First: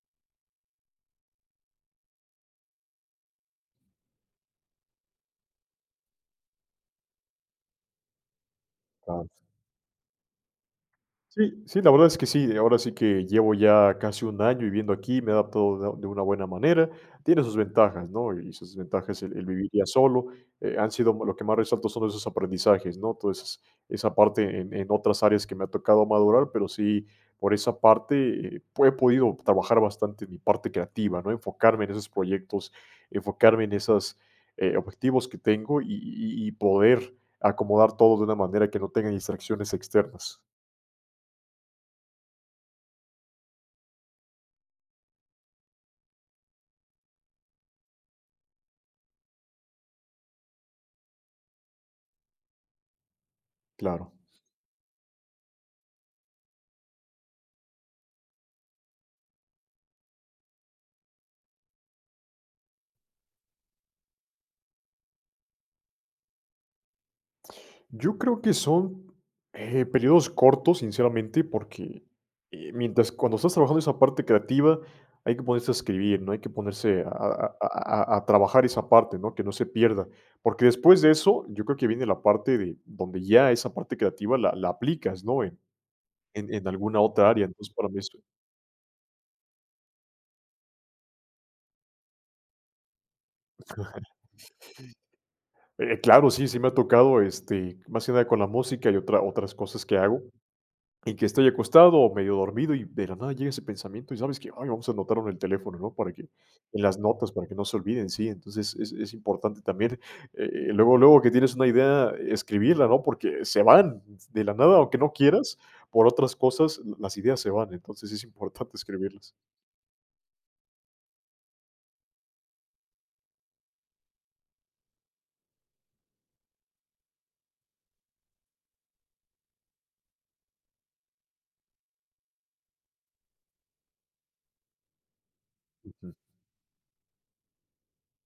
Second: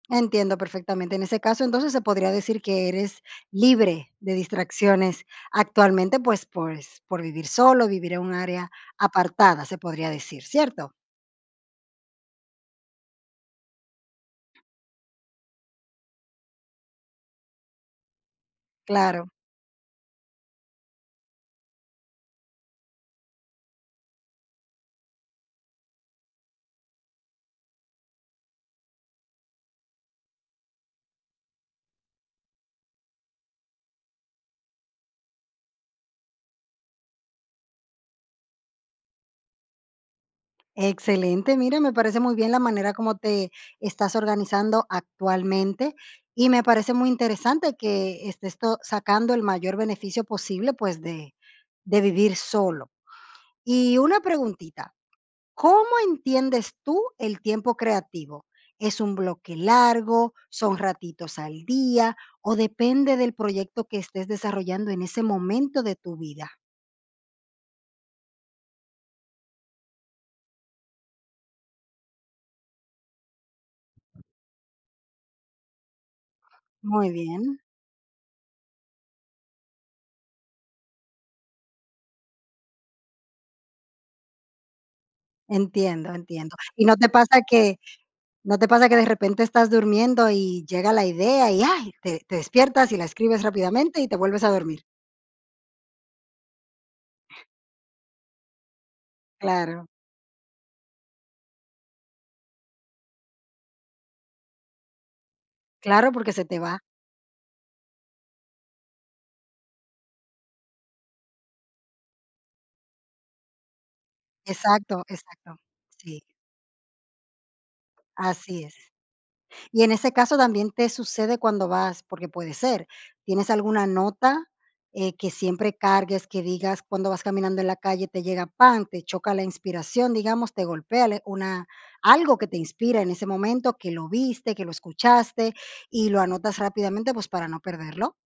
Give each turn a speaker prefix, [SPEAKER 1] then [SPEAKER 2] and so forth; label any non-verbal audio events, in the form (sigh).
[SPEAKER 1] Entiendo perfectamente. En ese caso, entonces se podría decir que eres libre de distracciones actualmente, pues, por es por vivir solo, vivir en un área
[SPEAKER 2] Cllaro.
[SPEAKER 1] apartada, se podría decir, ¿cierto?
[SPEAKER 2] Sí, sí, la verdad es que sí, ahora sí que llevo ya casi 1 año viviendo aquí, me he adaptado de de una buena manera. Tiene sus ventajas, ¿no? Y sus desventajas,
[SPEAKER 1] Claro.
[SPEAKER 2] el el vivir ya solo, eh, han sido lo que más resalto son esos aprendizajes, ¿no?, Toda esas esa parte en en otras áreas que me ha tocado madurar, pero sí, por esa parte, eh, po he podido trabajar bastante mi parte creativa, ¿no? Enfocarme en esos proyectos, enfocarme en esos, eh, objetivos que tengo, y y y poder acomodar todo de una manera que no tenga distracciones externas.
[SPEAKER 1] Excelente. Mira, me parece muy bien la manera como te estás organizando actualmente, y me parece muy interesante que estés to sacando el mayor beneficio posible, pues, de de vivir solo. Y
[SPEAKER 2] Claro.
[SPEAKER 1] una preguntita, ¿cómo entiendes tú el tiempo creativo? ¿Es un bloque largo, son ratitos al día o depende del proyecto que estés desarrollando en ese momento de tu vida?
[SPEAKER 2] Yo creo que son, eh, periodos cortos, sinceramente, porque, eh, mientras cuando estás trabajando esa parte creativa, hay que ponerse a escribir, ¿no? Hay que ponerse a
[SPEAKER 1] Muy
[SPEAKER 2] a
[SPEAKER 1] bien.
[SPEAKER 2] a a a trabajar esa parte, ¿no? Que no se pierda. Porque después de eso, yo creo que viene la parte de donde ya esa parte creativa la la aplicas, ¿no? En
[SPEAKER 1] Entiendo,
[SPEAKER 2] en
[SPEAKER 1] entiendo,
[SPEAKER 2] en
[SPEAKER 1] ¿y no
[SPEAKER 2] alguna
[SPEAKER 1] te
[SPEAKER 2] otra
[SPEAKER 1] pasa
[SPEAKER 2] área. Entonces,
[SPEAKER 1] que
[SPEAKER 2] para mí eso
[SPEAKER 1] no te pasa que, de repente estás durmiendo, y llega la idea, y ay, te te despiertas y la escribes rápidamente y
[SPEAKER 2] (chuckles)
[SPEAKER 1] te vuelves a dormir?
[SPEAKER 2] Eh, claro, sí, sí me ha tocado, este, más que nada con la música y otra otras cosas
[SPEAKER 1] Claro.
[SPEAKER 2] que hago. Y que estoy acostado o medio dormido y, de la nada, llega ese pensamiento, y, ¿sabes qué? "Ay, vamos a anotarlo en el teléfono", ¿no?
[SPEAKER 1] Claro,
[SPEAKER 2] Para que
[SPEAKER 1] porque se te va.
[SPEAKER 2] en las notas, para que no se olviden, sí. Entonces, es es importante también, eh, luego, luego que tienes una idea, escribirla, ¿no? Porque se van de la nada, aunque
[SPEAKER 1] Exacto,
[SPEAKER 2] no
[SPEAKER 1] exacto.
[SPEAKER 2] quieras, por
[SPEAKER 1] Sí.
[SPEAKER 2] otras cosas, las ideas se van. Entonces, es
[SPEAKER 1] Así
[SPEAKER 2] importante
[SPEAKER 1] es.
[SPEAKER 2] escribirlas.
[SPEAKER 1] Y en ese caso también te sucede cuando vas, porque puede ser, ¿tienes alguna nota, eh, que siempre cargues, que digas cuando vas caminando en la calle te llega, ¡pam! Te choca la inspiración, digamos, te golpea, le una algo que te inspira en ese momento, que lo viste, que lo escuchaste y
[SPEAKER 2] Ujú.
[SPEAKER 1] lo anotas rápidamente, pues, para no perderlo?